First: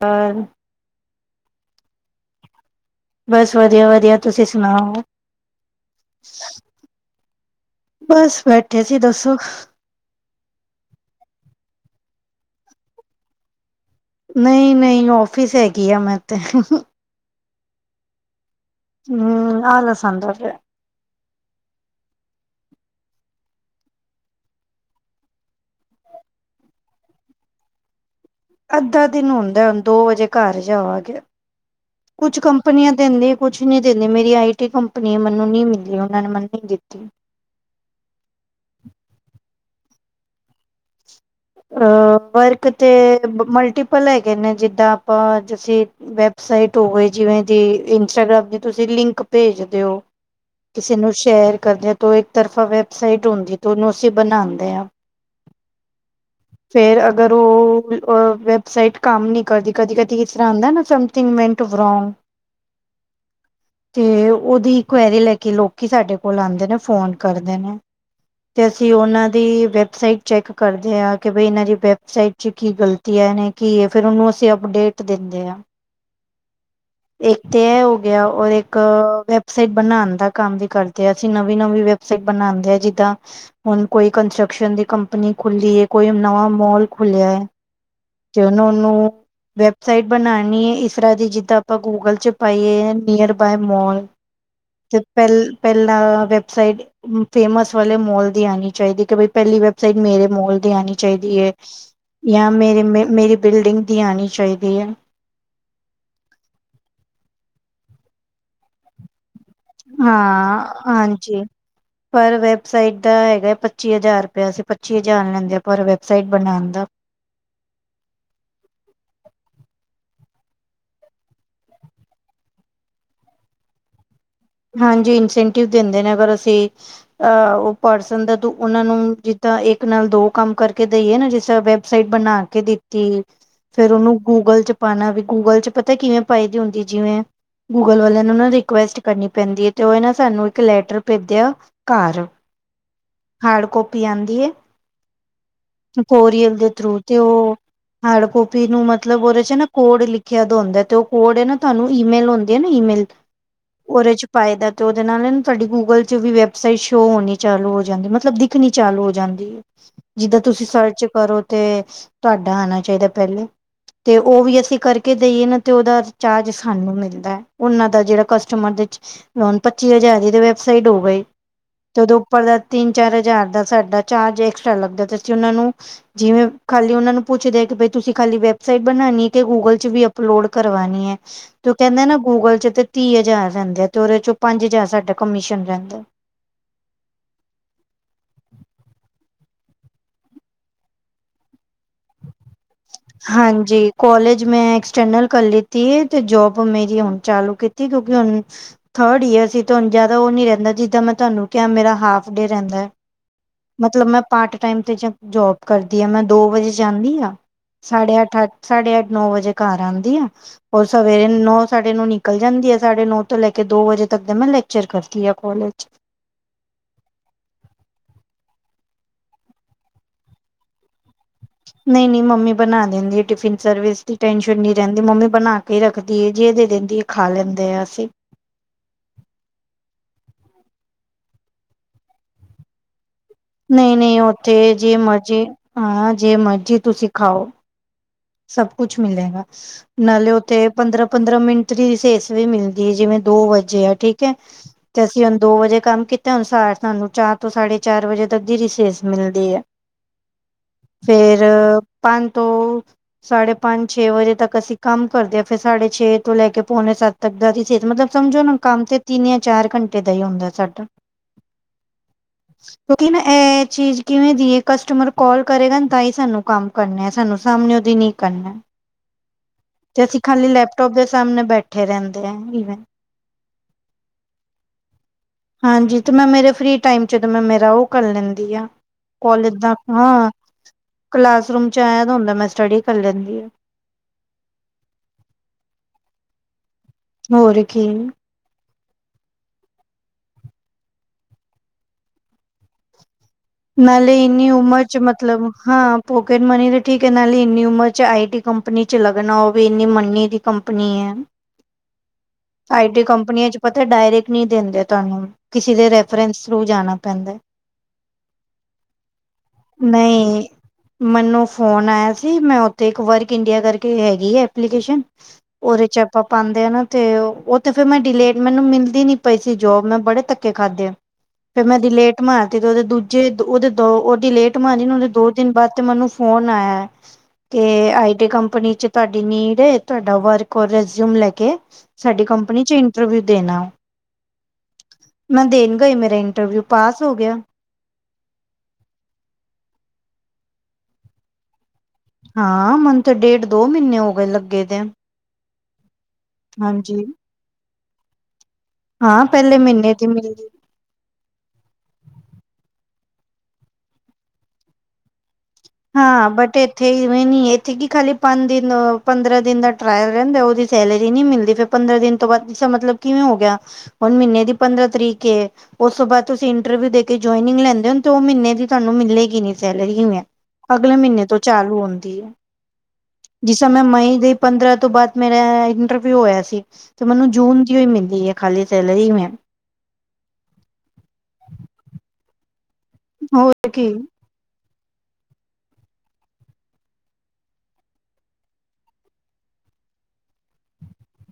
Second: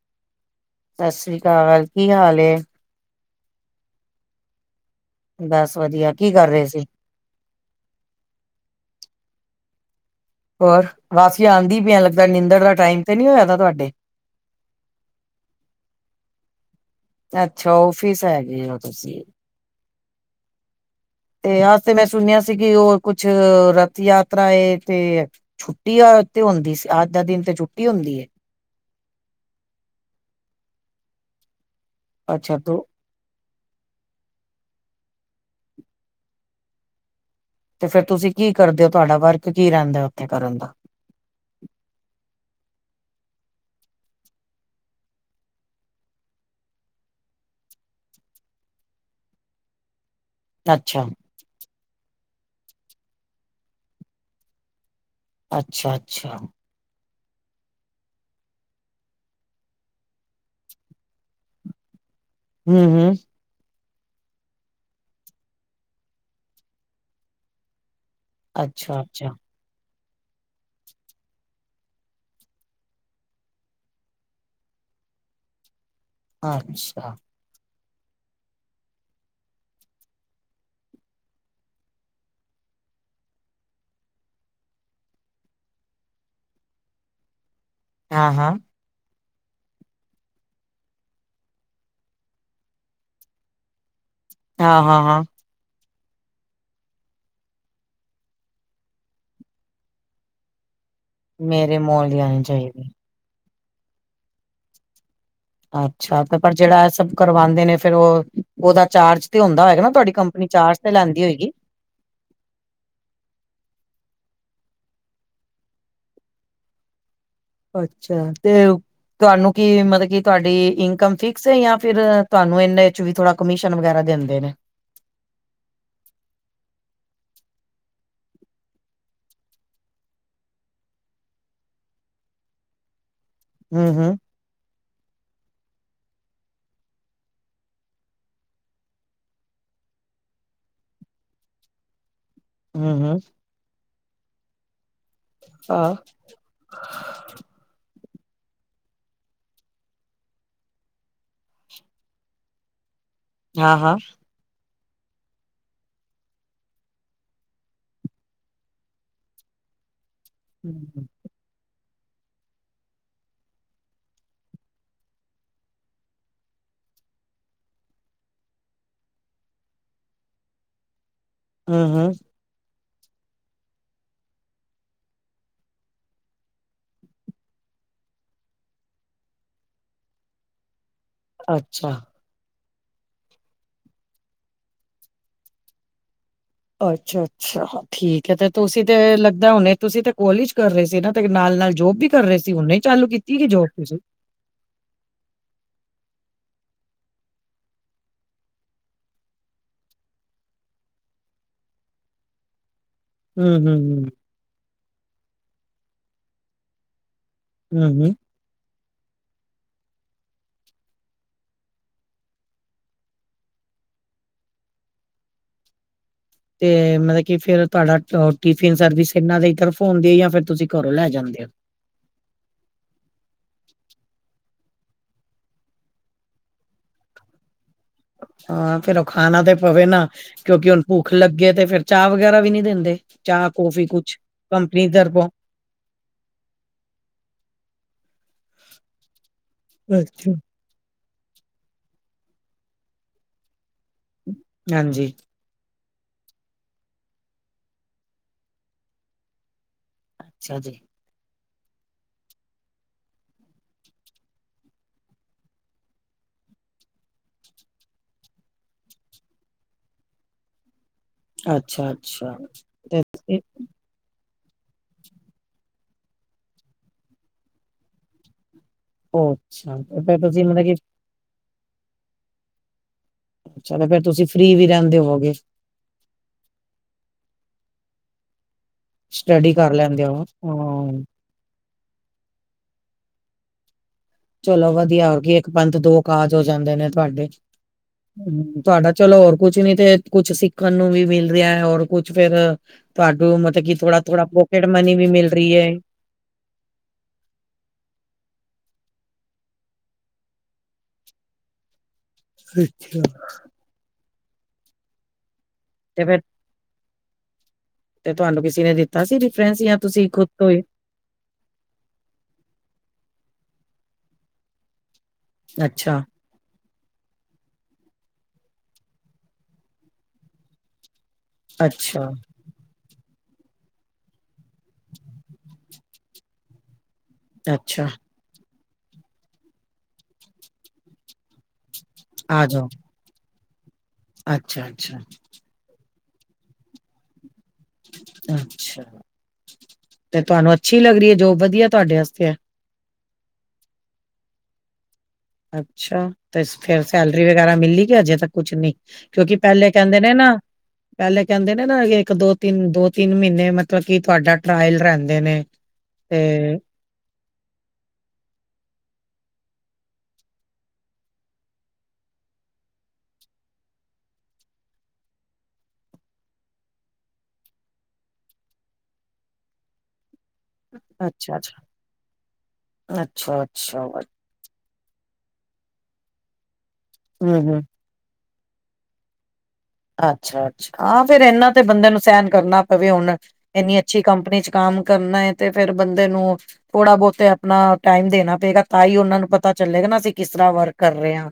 ਪਰ ਸਸ੍ਰੀ ਕਾਲ, ਕੀ ਹਾਲ ਏ? ਬਸ ਵਦੀਆ-ਵਦੀਆ, ਤੂਸੀ ਸੁਨਾਓ? ਬਾੱਸ ਵਦੀਆ, ਕੀ ਕਾਰ ਰੇ ਸੀ? ਬਾੱਸ ਬੈਠੇ ਸੀ, ਦੱਸੋ? ਹੋਰ, ਵਾਸੀਆਂ ਆਂਦੀ ਪੀ ਐਂ, ਲੱਗਦਾ ਨਿੰਦੱਰ ਦਾ ਟਾਈਮ ਤੇ ਨੀ ਹੇਗਾ ਤੁਆਡੇ? ਨਈ-ਨਈ ਔਫਿਸ ਹੈਗੀ ਆਂ ਮੈਂ ਤੇ [unintelligible] ਅੱਛਾ, ਔਫਿਸ ਹੈਗੇ ਓ। ਹੂੰ, ਆਲਸ ਆਂਦਾ ਪੈਐ। ਤੇ ਆੱਜ ਤੇ ਮੈਂ ਸੁਨੇਆ ਸੀ, ਕਿ ਓ ਕੁੱਛ ਰਥ ਯਾਤਰਾ ਏ ਤੇ ਛੁੱਟੀ ਐ ਤੇ ਹੁੰਦੀ ਸ, ਆੱਜ ਦਾ ਦਿਨ ਤੇ ਛੁੱਟੀ ਹੋਂਦੀ ਏ। ਅੱਦਾ ਦਿਨ ਹੁੰਦੈ, ਹੁਨ ਦੋ ਵਜੇ ਘਾਰ ਜਾਂਵਾਗੇ, ਕੁੱਛ ਅੱਛਾ ਤੋ ਕੰਪਨੀਆਂ ਦੈਂਦੀ ਕੁੱਛ ਨੀ ਦੇਂਦੇ, ਮੇਰੀ ਆਈ ਟੀ ਕੰਪਨੀ ਏ, ਮੈਨੂੰ ਨੀ ਮਿਲੀ, ਓਨਾਂ ਨੇ ਮੈਨ ਨੀ ਦਿੱਤੀ। ਤੇ ਫਿਰ ਤੂਸੀ ਕੀ ਕਰਦੇ ਓ, ਤੂਆਡਾ ਵਰਕ ਕੀ ਰੈਂਦੈ ਉਥੇ ਕਰਨ ਦਾ? ਅ ਵਰਕ ਤੇ ਮਲਟੀਪਲ ਹੈਗੇ ਨੇ, ਜਿੱਦਾਂ ਆਪਾਂ, ਅੱਜ ਅਸੀ ਵੈਬਸਾਈਟ ਹੋ ਗਈ ਜਿਵੇਂ ਦੀ, ਇੰਸਟਾਗ੍ਰਾਮ ਦੀ ਤੂਸੀ ਲਿੰਕ ਭੇਜਦੇ ਓ ਕਿਸੇ ਅੱਛਾ ਨੂੰ ਸ਼ੇਅਰ ਕਰਦੇ ਓ ਤੋ ਇੱਕ ਤਰਫਾ ਵੈਬਸਾਈਟ ਹੁੰਦੀ ਏ, ਤੇ ਓਨੂੰ ਅਸੀ ਬਨਾਂਦੇ ਆਂ। ਅੱਛਾ-ਅੱਛਾ। ਫੇਰ ਅਗਰ ਓ, ਅ ਵੈਬਸਾਈਟ ਕਾੰਮ ਨੀ ਕਰਦੀ, ਕਦੀ-ਕਦੀ ਇਸ ਤਰਾਂ ਹੁੰਦੈ ਨਾ, ਸਮ ਥਿੰਗ ਮੈਂਨ ਟੂ ਵਰੌਗ ਹੂੰ-ਹੂੰ। [inaudible] ਤੇ ਉਹਦੀ ਇਕੁਆਇਰੀ ਲੈ ਕੇ ਲੋਕੀ ਸਾਡੇ ਕੋਲ ਆਉਂਦੇ ਨੇ ਫੋਨ ਕਰਦੇ ਨੇ। ਤੇ ਅਸੀਂ ਅੱਛਾ ਉਨਨਾਂ ਅੱਛਾ ਦੀ ਵੈਬਸਾਈਟ ਚੈੱਕ ਕਰ ਦੇ ਆ ਕਿ ਬਈ ਇਹਨਾਂ ਦੀ ਵੈਬਸਾਈਟ ਚ ਕੀ ਗ਼ਲਤੀ ਹੈ ਇਹਨੇ ਕੀ ਹੈ ਫਿਰ ਉਹਨੂੰ ਅਸੀਂ ਅਪਡੇਟ ਦਿੰਦੇ ਆ। [inaudible] ਅੱਛਾ। ਇੱਕ ਤੇ ਏ ਹੋ ਗਿਆ ਔਰ ਇੱਕ ਵੈਬਸਾਈਟ ਬਣਾਣ ਦਾ ਕੰਮ ਵੀ ਕਰਦੇ ਹਾਂ, ਅਸੀਂ ਨਵੀਂ-ਨਵੀਂ ਵੈ ਸਾਇਡ ਬਣਾਂਦੇ ਆ ਜਿੱਦਾਂ ਹੁਣ ਕੋਈ ਕੰਸਟਰਕਸ਼ਨ ਦੀ ਕੰਪਨੀ ਖੁੱਲੀਏ ਕੋਈ ਨਵਾਂ ਮੌਲ ਖੁੱਲਿਆ ਹੈ ਹਾਂ ਤੇ ਹਾਂ ਉਨ- ਨੂੰ ਵੈਬਸਾਈਟ ਬਣਾਣੀ ਹੈ ਇਸ ਤਰ੍ਹਾਂ ਦੀ ਜਿੱਦਾਂ ਆਪਾਂ ਗੂਗਲ ਚ ਪਾਈਏ ਨੀਅਰ ਬਾਏ ਮੌਲ। ਹਾਂ ਤੇ ਹਾਂ ਹਾਂ ਪਹਿਲ ਪਹਿਲਾ ਵੈਬਸਾਈਟ ਫੇਮਸ ਵਾਲੇ ਮੋਲ ਦੀ ਆਣੀ ਚਾਹੀਦੀ ਕਿ ਬਈ ਪਹਿਲੀ ਵੈਬਸਾਈਟ ਮੇਰੇ ਮੋਲ ਦੀ ਆਣੀ ਚਾਹੀਦੀ ਹੈ, ਮੇਰੇ ਮੋਲ ਦੀ ਆਣੀ ਜਾਂ ਮੇਰੇ ਚਾਹੀਦੀ ਮ ਮੇਰੀ ਬਿਲਡਿੰਗ ਦੀ ਆਣੀ ਚਾਹਿਦੀ ਏ। ਅੱਛਾ, ਤੇ ਪਰ ਜੇਹੜਾ ਏ ਸਬ ਕਰਵਾਉਂਦੇ ਨੇ ਫਿਰ ਉਹ ਉਦਾ ਚਾਰਜ ਤੇ ਹੁੰਦਾ ਓਏਗਾ ਨਾ ਤੁਹਾਡੀ ਕੰਪਨੀ ਹਾਂ ਚਾਰਜ ਤੇ ਲੈਂਦੀ ਹਾਂਜੀ ਹੋਏਗੀ। ਪਰ ਵੈਬਸਾਈਟ ਦਾ ਹੈਗਾ ਪੱਚੀ ਹਜ਼ਾਰ ਰੁਪਇਆ, ਅਸੀਂ ਪੱਚੀ ਹਜ਼ਾਰ ਲੈਂਦੇ ਹਾਂ ਪਰ ਵੈਬਸਾਈਟ ਬਣਾਣ ਦਾ। ਅੱਛਾ, ਤੇ ਓ ਤੁਹਾਨੂੰ ਕੀ ਮਤਲਬ ਕੀ ਤੁਹਾਡੀ ਇਨਕਮ ਫਿਕਸ ਹੈ, ਜਾਂ ਫਿਰ ਤੁਹਾਨੂੰ ਇਹਨਾਂ ਚ ਵੀ ਥੋੜਾ ਕਮਿਸ਼ਨ ਵਗੈਰਾ ਦਿੰਦੇ ਨੇ? ਹਾਂਜੀ, ਇਨਸੈਂਟਿਵ ਦਿੰਦੇ ਨੇ ਅਗਰ ਅਸੀਂ ਅਹ ਉਹ ਪਰਸਨ ਦਾ ਤ ਉਹਨਾਂ ਨੂੰ ਜਿੱਦਾਂ ਇੱਕ ਨਾਲ ਦੋ ਕੰਮ ਕਰਕੇ ਦੇਈਏ ਨਾ ਜਿਸ ਤਰ੍ਹਾਂ ਸਾਈਟ ਬਣਾ ਕੇ ਦਿੱਤੀ ਹੂੰ ਫੇਰ ਉਨੂੰ ਹੂੰ ਗੂਗਲ ਚ ਪਾਣਾ ਵੀ ਗੂਗਲ ਚ ਪਤਾ ਕਿਵੇਂ ਪਾਈ ਹੁੰਦੀ ਜਿਵੇਂ ਗੂਗਲ ਵਾਲਿਆਂ ਨਾ ਰਿਕੁਐਸਟ ਕਰਨੀ ਪੈਂਦੀ ਐ, ਤੇ ਉਹ ਏਨਾ ਸਾਨੂੰ ਇੱਕ ਲੈਟਰ ਭੇਜ ਇਆ, ਘਰ। ਹੂੰ-ਹੂੰ। ਹਾਡ ਕੱਪੀ ਆਉਂਦੀ ਹੈ, ਹਾਂ। ਕੋਰੀਅਲ ਦੇ ਥਰੂ ਤੇ ਉਹ ਹਾਰਡ ਕੋਪੀ ਨੂੰ ਮਤਲਬ ਉਹਦੇ ਨਾ ਕੋਡ ਲਿਖਿਆ ਹੁੰਦਾ ਤੇ, ਉਹ ਕੋਡ ਨਾ ਤੁਹਾਨੂੰ ਈਮੇਲ ਹੁੰਦੀ ਹੈ ਨਾ ਈਮੇਲ ਹਾਂ ਹਾਂ ਉਹਦੇ 'ਚ ਪਾਈਦਾ ਤੇ ਉਹਦੇ ਨਾਲ ਤੁਹਾਡੀ ਗੂਗਲ 'ਚ ਵੀ ਵੈਬਸਾਈਟ ਸ਼ੋਅ ਹੋਣੀ ਚਾਲੂ ਹੋ ਜਾਂਦੀ ਐ, ਮਤਲਬ ਦਿਖਣੀ ਚਾਲੂ ਹੋ ਜਾਂਦੀ ਐ। ਜਿੱਦਾਂ ਤੁਸੀਂ ਸਰਚ ਕਰੋ ਤੇ, ਤੁਹਾਡਾ ਆਣਾ ਚਾਹੀਦਾ ਪਹਿਲੇ। ਤੇ ਉਹ ਵੀ ਅਸੀਂ ਕਰਕੇ ਦੇਈਏ ਨਾ, ਤੇ ਉਹਦਾ ਚਾਰਜ ਸਾਨੂੰ ਮਿਲਦਾ, ਉਨਨਾਂ ਦਾ ਜਿਹੜਾ ਕਸ ਟਮਰ ਲੋਨ, ਪੱਚੀ ਹਜ਼ਾਰ ਦੀ ਤੇ ਵੈਬਸਾਈਟ ਹੋ ਗਈ ਹੂੰ ਤੇ ਹੂੰ ਉਦੋਂ ਉੱਪਰ ਦਾ ਤਿੰਨ-ਚਾਰ ਹਜ਼ਾਰ ਦਾ ਸਾਡਾ ਚਾਰਜ ਐਕਸਟਰਾ ਲੱਗਦਾ ਤੇ, ਅਸੀਂ ਉਹਨਾਂ ਨੂੰ ਜਿਵੇਂ ਖਾਲੀ ਉਹਨਾ ਨੂੰ ਪੁੱਛਦੇ ਕਿ, ਤੁਸੀਂ ਖਾਲੀ ਵੈਬਸਾਈਟ ਬਣਾਣੀ ਕਿ, ਗੂਗਲ ਚ ਵੀ ਅਪਲੋਡ ਕਰਵਾਣੀ ਹੈ। ਤੇ ਅੱਛਾ। ਕਹਿੰਦੇ ਨਾ ਗੂਗਲ ਚ ਤੇ ਤੀਹ ਹਜ਼ਾਰ ਰਹਿੰਦੇ ਆ ਉਹਦੇ ਚੋਂ ਪੰਜ ਹਜ਼ਾਰ ਸਾਡਾ ਰਹਿੰਦਾ। ਅੱਛਾ-ਅੱਛਾ ਠੀਕ ਹੈ, ਤੇ ਤੁਸੀਂ ਤੇ ਲੱਗਦਾ ਹੁਣੇ ਤੁਸੀਂ ਤੇ ਕੌਲਜ ਕਰ ਰਹੇ ਸੀ ਨਾ, ਤੇ ਨਾਲ-ਨਾਲ ਜੋਬ ਵੀ ਕਰ ਰਹੇ ਸੀ ਹੁਣੇ। ਚਾਲੂ ਕੀਤੀ ਕਿ ਜੋਬ ਹਾਂਜੀ ਤੁਸੀਂ। ਕੌਲਜ ਮੈਂ, ਐਕਸਟਰਨਲ ਕਰ ਲਿੱਤੀ ਐ ਤੇ ਜੋਬ ਮੇਰੀ ਹੁਣ ਚਾਲੂ ਕੀਤੀ, ਕਿਉਂਕਿ ਹੁਣ ਥਰਡ ਈਅਰ ਸੀ, ਤੁਹਾਨੂੰ ਜ਼ਿਆਦਾ ਉਹ ਨੀ ਰਹਿੰਦਾ, ਜਿੱਦਾਂ ਮੈਂ ਤੁਹਾਨੂੰ ਕਿਹਾ ਮੇਰਾ ਹਾਫ ਡੇ ਰਹਿੰਦਾ ਹੈ। ਹੂੰ ਹੂੰ ਹੂੰ ਮਤਲਬ ਮੈਂ ਪਾਰਟ ਟਾਈਮ ਤੇ ਜੋਬ ਕਰਦੀ ਆ, ਮੈਂ ਦੋ ਵਜੇ ਜਾਨੀ ਆ ਹੂੰ ਹੂੰ। ਸਾਢੇ ਅੱਠ-ਅੱਠ ਸਾਢੇ-ਅੱਠ- ਨੌ ਵਜੇ ਘਰ ਆਂਦੀ ਆ। ਉ ਸਵੇਰੇ ਨੌ-ਸਾਢੇ ਨੌ ਨਿਕਲ ਜਾਂਦੀ ਹੈ, ਸਾਢੇ ਨੌ ਤੋਂ ਲੈ ਕੇ ਦੋ ਵਜੇ ਤੱਕ ਦਾ ਮੈਂ ਲੈਕਚਰ ਕਰਦੀ ਆ ਕੌਲਜ 'ਚ। ਤੇ ਮਤਲਬ ਕੀ ਫੇਰ ਤੁਹਾਡਾ ਟਿਫਿਨ ਸਰਵਿਸ ਇਨਾਂ ਦੇ ਤਰਫੋ ਹੁੰਦੀ ਏ ਯਾ ਫਿਰ ਤੁਸੀਂ ਕਰੋਂ ਲੈ ਜਾਂਦੇ ਔ? ਨਈ-ਨਈ ਮੰਮੀ ਬਣਾ ਦੇ ਦਿੰਦੀ ਟਿਫਿਨ ਸਰਵਿਸ ਦੀ ਟੈਨਸ਼ਨ ਨੀ ਰੇਂਦੀ ਮੰਮੀ ਬਣਾ ਕੇ ਰੱਖਦੀ ਐ ਜੇ ਦੇ ਦਿੰਦੀ ਖਾ ਲੈਂਦੇ ਆ ਅਸੀਂ। ਹਾਂ ਫੇਰ ਉਹ ਖਾਣਾ ਤੇ ਪਵੇ ਨਾ, ਕਿਉਂਕਿ ਹੁਣ ਭੁੱਖ ਲੱਗੇ ਤੇ ਫੇਰ ਚਾ ਵਗੈਰਾ ਵੀ ਨੀ ਦਿੰਦੇ? ਚਾਹ ਕੌਫੀ ਕੁਛ ਨਈ-ਨਈ ਉੱਥੇ ਕੰਪਨੀ ਜੇ ਤਰਫੋਂ ਮਰਜੀ ਹਾਂ ਜੇ ਮਰਜ਼ੀ ਤੁਸੀਂ ਖਾਓ। ਸਭ ਕੁਛ ਮਿਲੇਗਾ, ਨਾਲੇ ਉੱਥੇ ਪੰਦਰਾਂ-ਪੰਦਰਾਂ ਮਿੰਟ ਦੀ ਰੀਸੇਸ ਵੀ ਮਿਲਦੀ ਐ, ਜਿਵੇਂ ਦੋ ਵੱਜੇ ਐ ਠੀਕ ਐ ਤੇ ਹਾਂਜੀ ਅਸੀਂ ਹੁਣ ਦੋ ਵਜੇ ਕੰਮ ਕੀਤਾ ਅਨੁਸਾਰ ਸਾਨੂੰ ਚਾਰ ਤੋਂ ਸਾਢੇ ਚਾਰ ਵਜੇ ਤੱਕ ਦੀ ਰੀਸੇਸ ਮਿਲਦੀ ਐ। ਅੱਛਾ ਜੀ। ਫੇਰ ਪੰਜ ਤੋਂ ਸਾਢੇ ਪੰਜ ਛੇ ਵਜੇ ਤੱਕ ਅਸੀਂ ਕੰਮ ਕਰਦੇ ਆ, ਫੇਰ ਸਾਢੇ ਛੇ ਤੋਂ ਲੈ ਕੇ ਪਉਣੇ ਸੱਤ ਤਕ ਦਾ ਰਿਸੇਸ ਮਤਲਬ ਸਮਝੋ ਨਾ ਕੰਮ ਤੇ ਤਿੰਨ ਯਾ ਚਾਰ ਘੰਟੇ ਦਾ ਈ ਹੁੰਦਾ ਸਾਡਾ। ਅੱਛਾ ਅੱਛਾ ਤੇ ਕੋਕੀ ਨਾ ਤੁਸੀਂ ਐ ਚੀਜ਼ ਕਿਵੇਂ ਦੀ ਐ ਕਸਟਮਰ ਕੋਲ ਕਰੇਗਾ ਤਾਂ ਹੀ ਸਾਨੂੰ ਕੰਮ ਕਰਨਾ, ਸਾਨੂੰ ਸਾਮਣੇ ਓ ਦੀ ਨੀ ਕਰਨਾ। ਹੋ ਤੇ ਅਸੀਂ ਖਾਲੀ ਲੈਪਟੋਪ ਦੇ ਸਾਮਣੇ ਬੈਠੇ ਰੇਂਦੇ ਆ ਈਵੇ। ਅੱਛਾ, ਫੇਰ ਤੁਸੀਂ ਫ੍ਰੀ ਵੀ ਰੇਂਦੇ ਹੋਵਗੇ। ਹਾਂਜੀ, ਤੇ ਮੈਂ ਮੇਰੇ ਫ੍ਰੀ ਟਾਈਮ ਚ ਤੇ ਮੈਂ ਮੇਰਾ ਓ ਕਰ ਲੈਂਦੀ ਆ। ਸਟੱਡੀ ਕੌਲਜ ਕਰ ਦਾ ਲੈਂਦੇ ਹੋ ਹਾਂ ਹਾਂ ਕਲਾਸਰੂਮ ਚ ਆਯਾ ਦਾ ਹੁੰਦਾ ਮੈਂ ਸਟੱਡੀ ਕਰ ਲੈਂਦੀ ਆ। ਚਲੋ ਵਧੀਆ ਹੋਗੀ ਏਕ ਪੰਥ ਦੋ ਕਾਜ ਹੋ ਜਾਂਦੇ ਨੇ ਤੁਹਾਡੇ। ਹੋਰ ਕੀ ਤੁਹਾਡਾ ਚਲੋ ਹੋਰ ਕੁਛ ਨੀ ਤੇ ਕੁਛ ਸਿੱਖਣ ਨੂੰ ਵੀ ਮਿਲ ਰਿਆ ਹੋਰ ਕੁਛ ਫੇਰ ਤੁਹਾਡੀ ਓਮਰ ਨਾਲੇ ਇੰਨੀ ਉਮਰ ਚ ਮਤਲਬ ਏ। ਹਾਂ। ਪੋਕਿਟ ਮਨੀ ਤੇ ਠੀਕ ਐ ਨਾਲ ਇੰਨੀ ਉਮਰ ਆਈਟੀ ਕੰਪਨੀ ਚ ਲੱਗਣਾ ਓ ਵੀ ਇੰਨੀ ਮੰਨੀ ਦੀ ਕੰਪਨੀ ਐ। [inaudible] ਅੱਛਾ। ਆਈਟੀ ਕੰਪਨੀਆਂ ਚ ਪਤਾ ਡਾਇਰੈਕਟ ਨੀ ਦਿੰਦੇ ਤੁਹਾਨੂੰ ਕਿਸੇ ਦੇ ਤੇ ਫੇਰ ਰੈਫਰੈਂਸ ਰੋਜ ਜਾਣਾ ਪੈਂਦਾ। ਤੇ ਤੁਹਾਨੂੰ ਕਿਸੇ ਨੇ ਦਿੱਤਾ ਸੀ ਰਿਫਰੈਂਸ ਯਾ ਤੁਸੀਂ ਖੁਦ ਨਹੀਂ ਤੋਂ ਈ ਮੈਨੂੰ ਫੋਨ ਆਇਆ ਸੀ, ਮੈਂ ਉੱਥੇ ਇੱਕ ਵਰਕ ਇੰਡੀਆ ਕਰਕੇ ਹੈਗੀ ਐ ਐਪਲੀਕੇਸ਼ਨ ਉਦੇ ਚ ਅੱਛਾ, ਆਪਾਂ ਪਾਂਦੇ ਆ ਨਾ ਤੇ ਓ ਤੇ ਫਿਰ ਮੈਂ ਡਿਲੇਟ ਮੈਨੂੰ ਮਿਲਦੀ ਨੀ ਪਈ ਸੀ ਜੋਬ ਮੈਂ ਬੜੇ ਧੱਕੇ ਖਾਧੇ ਆ। ਫਿਰ ਮੈ ਅੱਛਾ। ਡਲੇਟ ਮਾਰਤੀ ਉਹਦੇ ਦੂਜੇ ਉਹਦੇ ਦੋ ਉਹਦੀਲੇਟ ਮਾਰੀ ਨਾ ਉਦੇ ਦੋ ਦਿਨ ਬਾਦ ਤੇ ਮੈਨੂੰ ਫੋਨ ਆਇਆ ਤੇ ਅੱਛਾ, ਆਈ ਤੇ ਕੰਪਨੀ ਚ ਤੁਹਾਡੀ ਨੀਡ ਐ ਤੁਹਾਡਾ ਵਰਕ ਔਰ ਰਿਊਜਮ ਲੈ ਕੇ ਸਾਡੀ ਆ ਕੰਪਨੀ ਜਾਓ ਚ ਇੰ ਟਰਵਿਊ ਦੇਣ ਆਔ। ਅੱਛਾ-ਅੱਛਾ, ਅੱਛਾ। ਮੈਂ ਦੇਣ ਗਈ ਮੇਰਾ ਇੰਟਰਵਿਊ ਪਾਸ ਹੋ ਗਿਆ। ਅੱਛਾ ਤੇ ਤੁਹਾਨੂੰ ਅੱਛੀ ਲੱਗ ਰੀ ਏ ਜੋਬ ਵਧੀਆ ਤੁਹਾਡੇ ਆਸ ਹਾਂ ਮੈਨ ਤੇ ਡੇਢ, ਦੋ ਮਹੀਨੇ ਹੋ ਗਏ ਲਗੇ ਦੇ। ਅੱਛਾ ਤੇ ਫੇਰ ਹਾਂਜੀ ਸੈਲਰੀ ਵਗੈਰਾ ਮਿਲੀ ਕਿ ਅਜੇ ਤੱਕ ਕੁਛ ਨੀ। ਹਾਂ ਕਿਉਂਕਿ ਪਹਿਲੇ ਪੈਲੇ ਮਹੀਨੇ ਕੇਂਦੇ ਦੀ ਨੇ ਨਾ ਮਿਲਦੀ ਪੈਲੇ ਕਹਿੰਦੇ ਨੇ ਨਾ ਇੱਕ, ਦੋ, ਤਿੰਨ, ਦੋ, ਤਿੰਨ ਮਈਨੇ ਮਤਲਬ ਕੀ ਤੁਹਾਡਾ ਟਰਾਇਲ ਰੇਂਦੇ ਨੇ। ਹਾਂ ਤੇ ਬਟ ਇੱਥੇ ਐਵੇ ਨੀ ਏ ਇੱਥੇ ਕਿ ਖਾਲੀ ਪੰਜ ਦਿਨ, ਪੰਦਰਾਂ ਦਿਨ ਦਾ ਟਰਾਇਲ ਰੇਂਦਾ ਉਦੀ ਸੈਲਰੀ ਨੀ ਮਿਲਦੀ ਫਿਰ ਪੰਦਰਾਂ ਦਿਨ ਤੋਂ ਬਾਦ ਇਸ ਮਤਲਬ ਕਿਵੇ ਹੋ ਗਿਆ ਹੁਣ ਮੀਨੇ ਦੀ ਪੰਦਰਾਂ ਤਰੀਕ ਏ ਉਸ ਤੋਂ ਬਾਦ ਤੁਸੀਂ ਇੰਟਰਵਿਊ ਦੇ ਕੇ ਜੁਆਇਨਿੰਗ ਲੈਂਦੇ ਹੋ ਤੇ ਉਹ ਮੀਨੇ ਦੀ ਤੁਹਾਨੂੰ ਮਿਲੇਗੀ ਨੀ ਸੈਲਰੀ [unintelligible] ਅਗਲੇ ਮਹੀਨੇ ਤੋਂ ਅੱਛਾ-ਅੱਛਾ, ਚਾਲੂ ਹੁੰਦੀ ਹੈ। ਜਿਸ ਸਮੇ ਅੱਛਾ-ਅੱਛਾ, ਮਈ ਦੇ ਪੰਦਰਾਂ ਤੋਂ ਬਾਅਦ ਮੇਰਾ ਇੰਟਰਵਿਊ ਹੋਇਆ ਸੀ ਮੈਨੂੰ ਹੂੰ-ਹੂੰ, ਜੂਨ ਦੀਓ ਮਿਲੀ ਐ। ਖਾਲੀ ਤਿਲ ਵੀ ਨੇ। ਅੱਛਾ- ਅੱਛਾ ਹਾਂ ਫਿਰ ਇਹਨਾਂ ਤੇ ਬੰਦੇ ਨੂੰ ਸਹਿਣ ਕਰਨਾ ਪਵੇ ਹੁਣ ਹੋਰ ਇੰਨੀ ਕੀ ਅੱਛੀ ਕੰਪਨੀ ਚ ਕੰਮ ਕਰਨਾ ਹੈ ਤੇ ਫੇਰ ਬੰਦੇ ਨੂੰ ਥੋੜਾ ਬਹੁਤ ਆਪਣਾ ਟਾਈਮ ਦੇਣਾ ਪਏਗਾ ਤਾਂ ਹੀ ਉਹਨਾ ਨੂੰ ਪਤਾ ਚੱਲੇਗਾ ਨਾ ਅਸੀਂ ਕਿਸ ਤਰ੍ਹਾਂ ਵਰਕ ਕਰ ਰਹੇ ਹਾਂ।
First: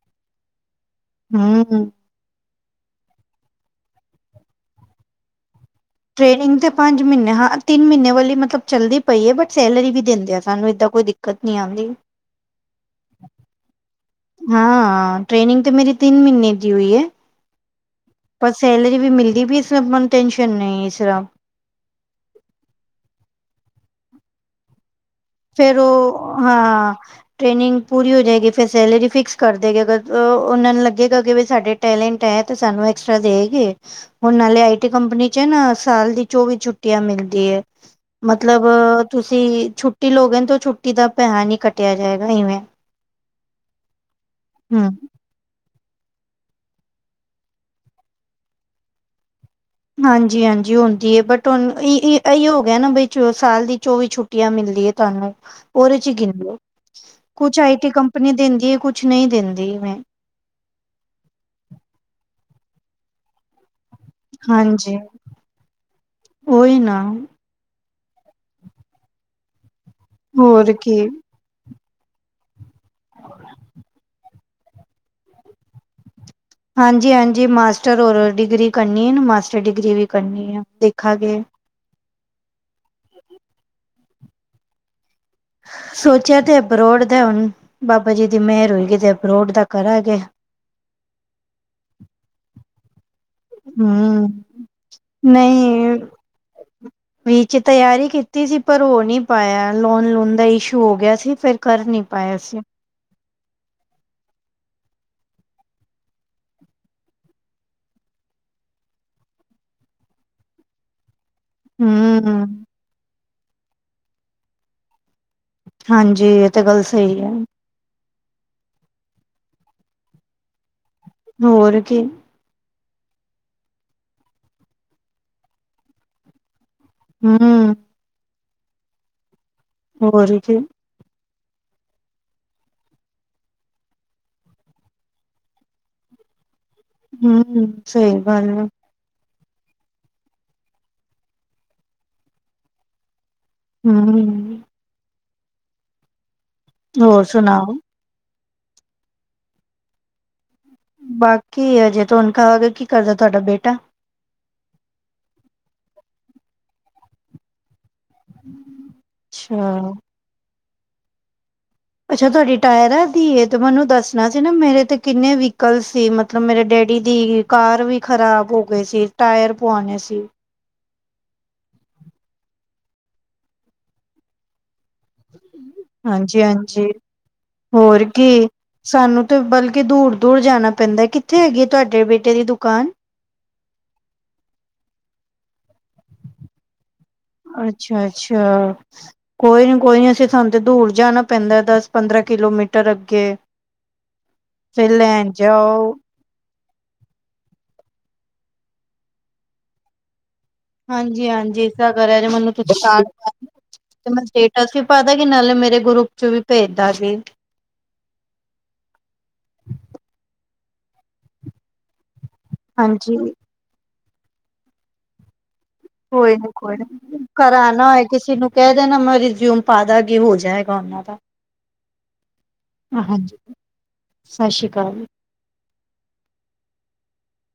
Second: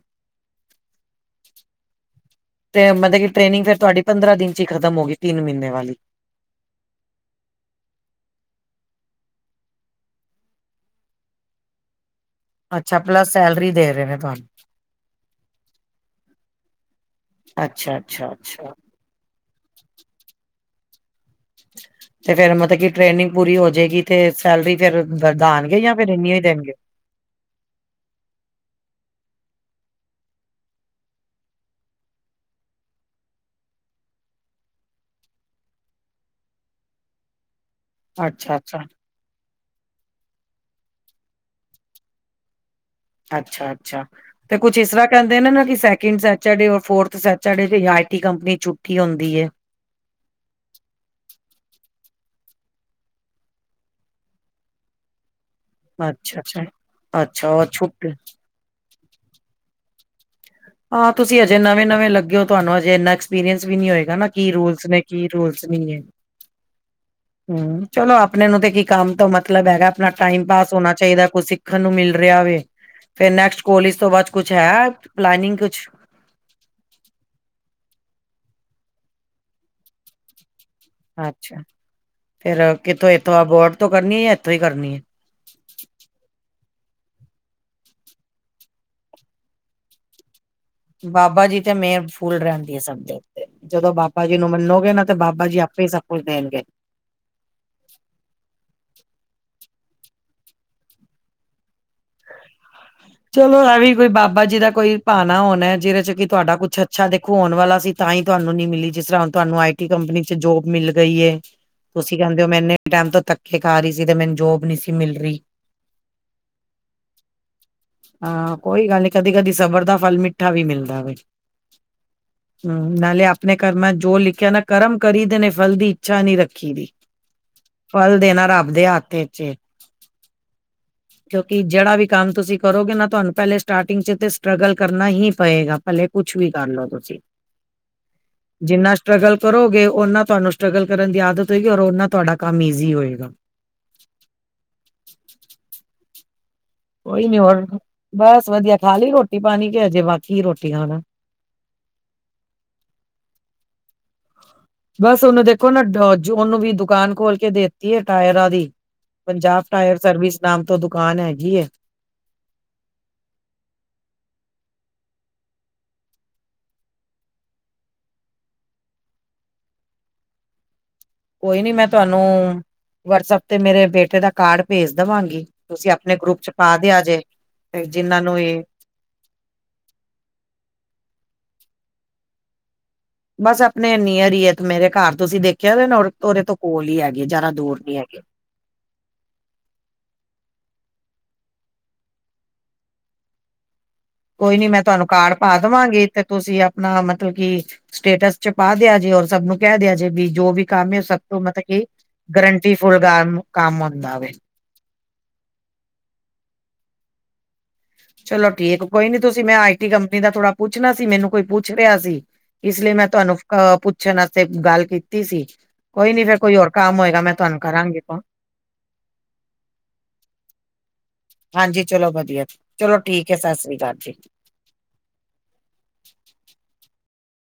ਹੂੰ ਹੁ ਤੇ ਮਤਲਬ ਕਿ ਟ੍ਰੇਨਿੰਗ ਫਿਰ ਤੁਹਾਡੀ ਪੰਦਰਾਂ ਦਿਨ ਚ ਹੀ ਖਤਮ ਹੋ ਗਈ ਤਿੰਨ ਮਹੀਨੇ ਵਾਲੀ ਟ੍ਰੇਨਿੰਗ ਤੇ ਪੰਜ ਮਹੀਨੇ ਹਾਂ ਤਿੰਨ ਮਹੀਨੇ ਵਾਲੀ ਮਤਲਬ ਚੱਲਦੀ ਪਈ ਏ ਬਟ ਸੈਲਰੀ ਵੀ ਦਿੰਦੇ ਆ ਸਾਨੂੰ ਇੱਦਾਂ ਕੋਈ ਦਿਕ ਦਿੱਕਤ ਨੀ ਆਂਦੀ। ਅੱਛਾ ਪਲੱਸ ਸੈਲਰੀ ਦੇ ਰਹੇ ਨੇ ਤੁਹਾਨੂੰ ਹਾਂ ਟ੍ਰੇਨਿੰਗ ਤੇ ਮੇਰੀ ਤਿੰਨ ਮਹੀਨੇ ਦੀ ਹੋਈ ਏ। ਅੱਛਾ- ਅੱਛਾ, ਅੱਛਾ ਜਿਵੇਂ ਮਿਲਦੀ ਪਈ ਸ ਆਪਾਂ ਨੂੰ ਟੈਨਸ਼ਨ ਨਹੀਂ ਇਸ ਤਰ੍ਹਾਂ ਤੇ ਫੇਰ ਮਤਲਬ ਕੀ ਟ੍ਰੇਨਿੰਗ ਪੂਰੀ ਹੋ ਜੇ ਗੀ ਤੇ ਸੈਲਰੀ ਫੇਰ ਫੇਰ ਵਧਾਣਗੇ ਜਾਂ ਉਹ ਇੰਨੀ ਹੀ ਦੇਣਗੇ। ਹਾਂ ਟ੍ਰੇਨਿੰਗ ਪੂਰੀ ਹੋ ਜੇ ਗੀ ਫਿਰ ਸੈਲਰੀ ਫਿਕਸ ਕਰ ਦੇਗੇ ਅਗਰ ਉਹਨਾਂ ਨੂੰ ਲੱਗੇਗਾ ਅ ਕਿ ਵੀ ਸਾਡੇ ਟੈਲੈਂਟ ਹੈ ਤੇ ਸਾਨੂੰ ਐਕਸਟਰਾ ਦੇ ਗੇ। [unintelligible] ਹੁਣ ਨਾਲੇ ਆਈ ਟੀ ਕੰਪਨੀ ਚ ਨਾ ਸਾਲ ਦੀ ਚੌਂਵੀ ਛੁੱਟੀਆਂ ਮਿਲਦੀ ਐ। ਮਤਲਬ ਅੱਛਾ-ਅੱਛਾ, ਤੁਸੀਂ ਛੁੱਟੀ ਲਾਉਗੇ ਤਾਂ ਛੁੱਟੀ ਦਾ ਪੇਹਾ ਨਹੀ ਕੱਟਿਆ ਜਾਏਗਾ ਇਵੇਂ ਅੱਛਾ -ਅੱਛਾ ਤੇ ਕੁੱਛ ਇਸ ਹਮ ਤਰ੍ਹਾਂ ਕਹਿੰਦ ਇਨਾਂ ਨੂੰ ਕਿ ਸੈਕਿੰਡ ਸੈਚਡੇ ਔਰ ਫੋਰਥ ਸੈਚਡੇ ਤੇ ਆਈ ਟੀ ਕੰਪਨੀ ਚ ਛੁੱਟੀ ਹੁੰਦੀ ਐ। ਹਾਂਜੀ- ਹਾਂਜੀ ਹੁੰਦੀ ਹੈ ਬਟ ਹੁਣ ਈ ਇ ਐਈਓ ਹੋ ਗਿਆ ਨਾ ਬਈ ਸਾਲ ਦੀ ਚੌਵੀ ਛੁੱਟੀ ਛੁੱਟੀਆਂ ਮਿਲਦੀਆਂ ਤੁਹਾਨੂੰ ਉਹਦੇ ਚ ਹੀ ਗਿਣ ਲੋ ਅੱਛਾ-ਅੱਛਾ, ਅੱਛਾ ਅੱਛਾ ਕੁਛ ਉਹ ਆਈ ਟੀ ਛੁੱਟ ਕੰਪਨੀ ਦਿੰਦੀ ਆ ਕੁਛ ਕੁਛ ਨਹੀਂ ਦਿੰਦੀ ਇਵੈ ਹਾਂ ਤੁਸੀਂ ਹਜੇ ਨਵੇਂ -ਨਵੇਂ ਲੱਗੇ ਹੋ ਤੁਹਾਨੂੰ ਹਜੇ ਇੰਨਾ ਐਕਸਪਰੀਅੰਸ ਵੀ ਨਹੀਂ ਹੋਏਗਾ ਹਨਾ ਕੀ ਰੂਲਸ ਹਾਂਜੀ ਨੇ ਕੀ ਰੂਲਸ ਨਹੀਂ ਏ। ਉਹੀ ਨਾ ਹੂ ਚਲੋ ਆਪਣੇ ਨੂੰ ਤੇ ਕੀ ਕੰਮ ਤੋਂ ਮਤਲਬ ਹੈਗਾ ਆਪਣਾ ਟਾਈਮ ਹੋਰ ਪਾਸ ਹੋਣਾ ਕੀ ਚਾਹੀਦਾ ਕੁਛ ਮੈਂਨੂੰ ਮਿਲ ਰਿਹਾ ਵੇ ਫੇਰ ਨੈਸਟ ਕੋਲੇਜ ਤੋਂ ਬਾਅਦ ਕੁਛ ਹੈ ਪਲੈਨਿੰਗ ਕੁਛ ਹਾਂਜੀ -ਹਾਂਜੀ ਮਾਸਟਰ ਹੋਰ ਡਿਗਰੀ ਕਰਨੀ ਆ ਨਾ ਮਾਸਟਰ ਡਿਗਰੀ ਵੀ ਕਰਨੀ ਆ ਅੱਛਾ ਫਿਰ ਕਿੱਥੋਂ ਇੱਥੋਂ ਆ ਅਬੋਹਰ ਤੋਂ ਕਰਨੀ ਹੈ ਜਾਂ ਇੱਥੋਂ ਹੀ ਕਰਨੀ ਐ। ਸੋਚਿਆ ਤੇ ਅਬਰੋਡ ਦਾ ਹੁਣ ਬਾਬਾ ਜੀ ਦੀ ਮੇਹਰ ਹੋਏਗੀ ਤੇ ਅਬਰੋਡ ਦਾ ਕਰਾਂਗੇ ਬਾਬਾ ਜੀ ਤੇ ਮੇਹਰ ਫੁੱਲ ਰਹਿੰਦੀ ਹੈ, ਸਭ ਤੇ ਜਦੋਂ ਬਾਬਾ ਹੂੰ ਜੀ ਨੂੰ ਮੰਨੋਗੇ ਨਾ ਤੇ ਬਾਬਾ ਜੀ ਆਪੇ ਹੀ ਨਹੀਂ ਸਭ ਕੁਛ ਦੇਣਗੇ। ਵਿੱਚ ਤਿਆਰੀ ਕੀਤੀ ਸੀ, ਪਰ ਹੋ ਨਹੀਂ ਪਾਇਆ ਲੋਨ ਲੂਨ ਦਾ ਇਸ਼ੂ ਹੋ ਗਿਆ ਸੀ, ਫਿਰ ਕਰ ਨੀ ਪਾਇਆ ਅ ਐਸੇ। ਚਲੋ ਇਹ ਵੀ ਕੋਈ ਬਾਬਾ ਜੀ ਦਾ ਕੋਈ ਭਾਣਾ ਹੋਣਾ ਜਿਹਦੇ ਚ ਕਿ ਤੁਹਾਡਾ ਕੁਛ ਅੱਛਾ ਦੇਖੋ ਆਉਣ ਵਾਲਾ ਸੀ। ਤਾਂ ਹੀ ਉਹਨੂੰ ਨੀ ਮਿਲੀ ਜਿਸ ਤਰ੍ਹਾਂ ਤੁਹਾਨੂੰ ਆਈ ਟੀ ਕੰਪਨੀ ਚ ਜੋਬ ਮਿਲ ਗਈ ਏ, ਤੁਸੀਂ ਕਹਿੰਦੇ ਹੂੰ, ਹੋ ਮੈਂ ਇੰਨੇ ਟੈਮ ਤੋਂ ਧੱਕੇ ਖਾ ਰਹੀ ਸੀ, ਤੇ ਮੈਨੂੰ ਜੋਬ ਨੀ ਸੀ ਮਿਲ ਰਹੀ। ਹਾਂਜੀ, ਇਹ ਤਾਂ ਗੱਲ ਸਹੀ ਹੈ। ਹਾਂ, ਕੋਈ ਗੱਲ ਨੀ ਕਦੀ ਕਦੀ ਸਬਰ ਦਾ ਫਲ ਮਿੱਠਾ ਵੀ ਮਿਲਦਾ ਵਵੇ। ਹੋਰ ਕੀ ਹਮ ਨਾਲੇ ਆਪਣੇ ਕਰਮਾਂ ਜੋ ਲਿਖਿਆ ਨਾ ਕਰਮ ਕਰੀ ਦੇ ਨੇ ਫਲ ਦੀ ਇੱਛਾ ਨਹੀਂ ਰੱਖੀ ਦੀ। ਹੂੰ। ਫਲ ਦੇਣਾ ਰੱਬ ਦੇ ਹੱਥ ਵਿੱਚ ਏ। ਹੋਰ ਕੀ। ਕਿਉਂਕਿ ਜਿਹੜਾ ਵੀ ਕੰਮ ਤੁਸੀਂ ਕਰੋਗੇ ਨਾ, ਤੁਹਾਨੂੰ ਪਹਿਲੇ ਸਟਾਰਟਿੰਗ ਚ ਤੇ ਸਟਰਗਲ ਕਰਨਾ ਹੀ ਪਏਗਾ। ਭਲੇ ਕੁੱਛ ਵੀ ਕਰ ਲੋ ਤੁਸੀਂ ਹੰ ਹੰ ਸਹੀ ਗੱਲ ਐ। ਜਿੰਨਾ ਸਟਰਗਲ ਕਰੋਗੇ, ਉਹਨਾਂ ਤੁਹਾਨੂੰ ਸਟਰਗਲ ਕਰਨ ਦੀ ਆਦਤ ਹੋਏਗੀ। ਔਰ ਉਹਨਾਂ ਤੁਹਾਡਾ ਕੰਮ ਈਜ਼ੀ ਹੋਏਗਾ। ਹੰ ਕੋਈ ਨੀ ਹੋਰ ਬਸ ਵਦੀਆ ਖਾ ਲਈ ਰੋਟੀ ਪਾਨੀ ਕੇ ਹਜੇ ਬਾਕੀ ਰੋਟੀ ਖਾਨਾ। ਬਾਕੀ ਏ ਆਜੇ ਤੁਹਾਨੂੰ ਕਹਾ ਕੀ ਕਰਦਾ ਤੁਹਾਡਾ ਬੇਟਾ। ਬਸ ਉਹਨੂੰ ਦੇਖੋ ਨਾ ਦਾ ਢ ਜੋ ਉਹਨੂੰ ਵੀ ਦੁਕਾਨ ਖੋਲ ਕੇ ਦੇ ਹੈ, ਟਾਇਰਾਂ ਦੀ ਪੰਜਾਬ ਅੱਛਾ, ਟਾਇਰ ਸਰਵਿਸ ਨਾਮ ਤੋਂ ਦੁਕਾਨ ਹੈਗੀ ਐ। ਅੱਛਾ ਤੁਹਾਡੀ ਟਾਇਰਾਂ ਦੀਏ ਤੇ ਮੈਨੂੰ ਦੱਸਣਾ ਸੀ ਨਾ ਮੇਰੇ ਤੇ ਕਿੰਨੇ ਵੀਹੀਕਲ ਸੀ ਮਤਲਬ ਮੇਰੇ ਡੈਡੀ ਦੀ ਕਾਰ ਵੀ ਖ਼ਰਾਬ ਹੋਗੀ ਸੀ, ਟਾਇਰ ਪੁਆਣੇ ਸੀ। ਕੋਈ ਨੀ ਮੈਂ ਤੁਹਾਨੂੰ ਵਟਸਐਪ ਤੇ ਮੇਰੇ ਬੇਟੇ ਦਾ ਕਾਰਡ ਭੇਜ ਦੇਵਾਂਗੀ, ਤੁਸੀਂ ਆਪਨੇ ਗਰੁੱਪ ਚ ਪਾ ਹਾਂਜੀ-ਹਾਂਜੀ, ਦਿਆ ਜੇ ਤੇ ਹੋਰ ਜਿਹਨਾਂ ਨੂੰ ਕੀ। ਵੀ ਸਾਨੂੰ ਤਾਂ ਬਲਕਿ ਦੂਰ -ਦੂਰ ਜਾਨਾ ਪੈਂਦਾ, ਕਿੱਥੇ ਹੈਗੀ ਏ ਤੁਹਾਡੇ ਬੇਟੇ ਦੀ ਦੁਕਾਨ ਬਸ ਆਪਨੇ ਨੀਅਰ ਈ ਐ ਇੱਕ ਮੇਰੇ ਘਰ ਤੁਸੀਂ ਦੇਖਿਆ ਵੇ ਨਾ ਉਹਦੇ ਤੋਂ ਕੋਲ ਹੀ ਹੈਗੀ ਜ਼ਿਆਦਾ ਦੂਰ ਨੀ ਹੈਗੀ ਐ। [unintelligible] ਕੋਈ ਨੀ ਕੋਈ ਨ ਅਸੀਂ ਸਾਨੂੰ ਤੇ ਦੂਰ ਜਾਨਾ ਪੈਂਦਾ ਏ ਦਸ ਪੰਦਰਾਂ ਕਿਲੋਮੀਟਰ ਅੱਗੇ। [inaudible] ਕੋਈ ਨੀ ਮੈਂ ਫਿਰ ਤੁਹਾਨੂੰ ਲੈਣ ਕਾਰਡ ਪਾ ਜਾਓ ਦੇਵਾਗੀ ਤੇ ਤੁਸੀਂ ਆ। ਅਪਨਾ ਮਤਲਬ ਕੀ ਸਟੇਟਸ ਚ ਪਾ ਦਿਆ ਜੇ ਔਰ ਸਭ ਨੂੰ ਕਹਿ ਦਿਆ ਜੇ ਵੀ ਜੋ ਵੀ ਕੰਮ ਸਭ ਹਾਂਜੀ ਤੋਂ ਹਾਂਜੀ ਮਤਲਬ ਕਿ ਏਦਾਂ ਕਰਿਆ ਜੇ ਮੈਨੂੰ ਗਰੰਟੀ ਫੁੱਲ ਗਮ ਕੰਮ ਹੁੰਦਾ ਵੇ ਅਸੀਂ ਪਾਦਾੰਗੇ ਨਾਲੇ ਮੇਰੇ ਗਰੁੱਪ 'ਚ ਵੀ ਭੇਜ ਦਾੰਗੇ। ਚਲੋ ਠੀਕ ਕੋਈ ਨੀ ਤੁਸੀਂ ਮੈਂ ਆਈ ਟੀ ਕੰਪਨੀ ਦਾ ਥੋੜਾ ਪੁੱਛਣਾ ਸੀ ਮੈਨੂੰ ਕੋਈ ਪੁੱਛ ਰਿਹਾ ਸੀ। ਇਸ ਲਈ ਮੈਂ ਹਾਂਜੀ ਤੁਹਾਨੂੰ ਅਹ ਪੁੱਛਣ ਆਸਤੇ ਗੱਲ ਕੀਤੀ ਸੀ। ਕੋਈ ਫੇਰ ਨੀ ਹੋਰ ਕੋਈ ਕੰਮ ਹੋਏਗਾ ਨੀ, ਮੈਂ ਤੁਹਾਨੂੰ ਕਰਾ ਨਾ ਕਰਾਂਗੀ ਹੋਏ ਫੋਨ ਕਿਸੇ ਨੂੰ ਕਹਿ ਦੇਨਾ ਮੈਂ ਰਿਜ਼ਿਊਮ ਪਾ ਦਾਗੀ ਹੋ ਜਾਏਗਾ ਉਹਨਾਂ ਦਾ। ਹਾਂਜੀ ਚਲੋ ਵਦੀਆ ਚਲੋ ਠੀਕ ਐ, ਸਸਰੀ ਅਕਾਲ ਜੀ। ਸਸ਼ਰੀ ਅਕਾਲ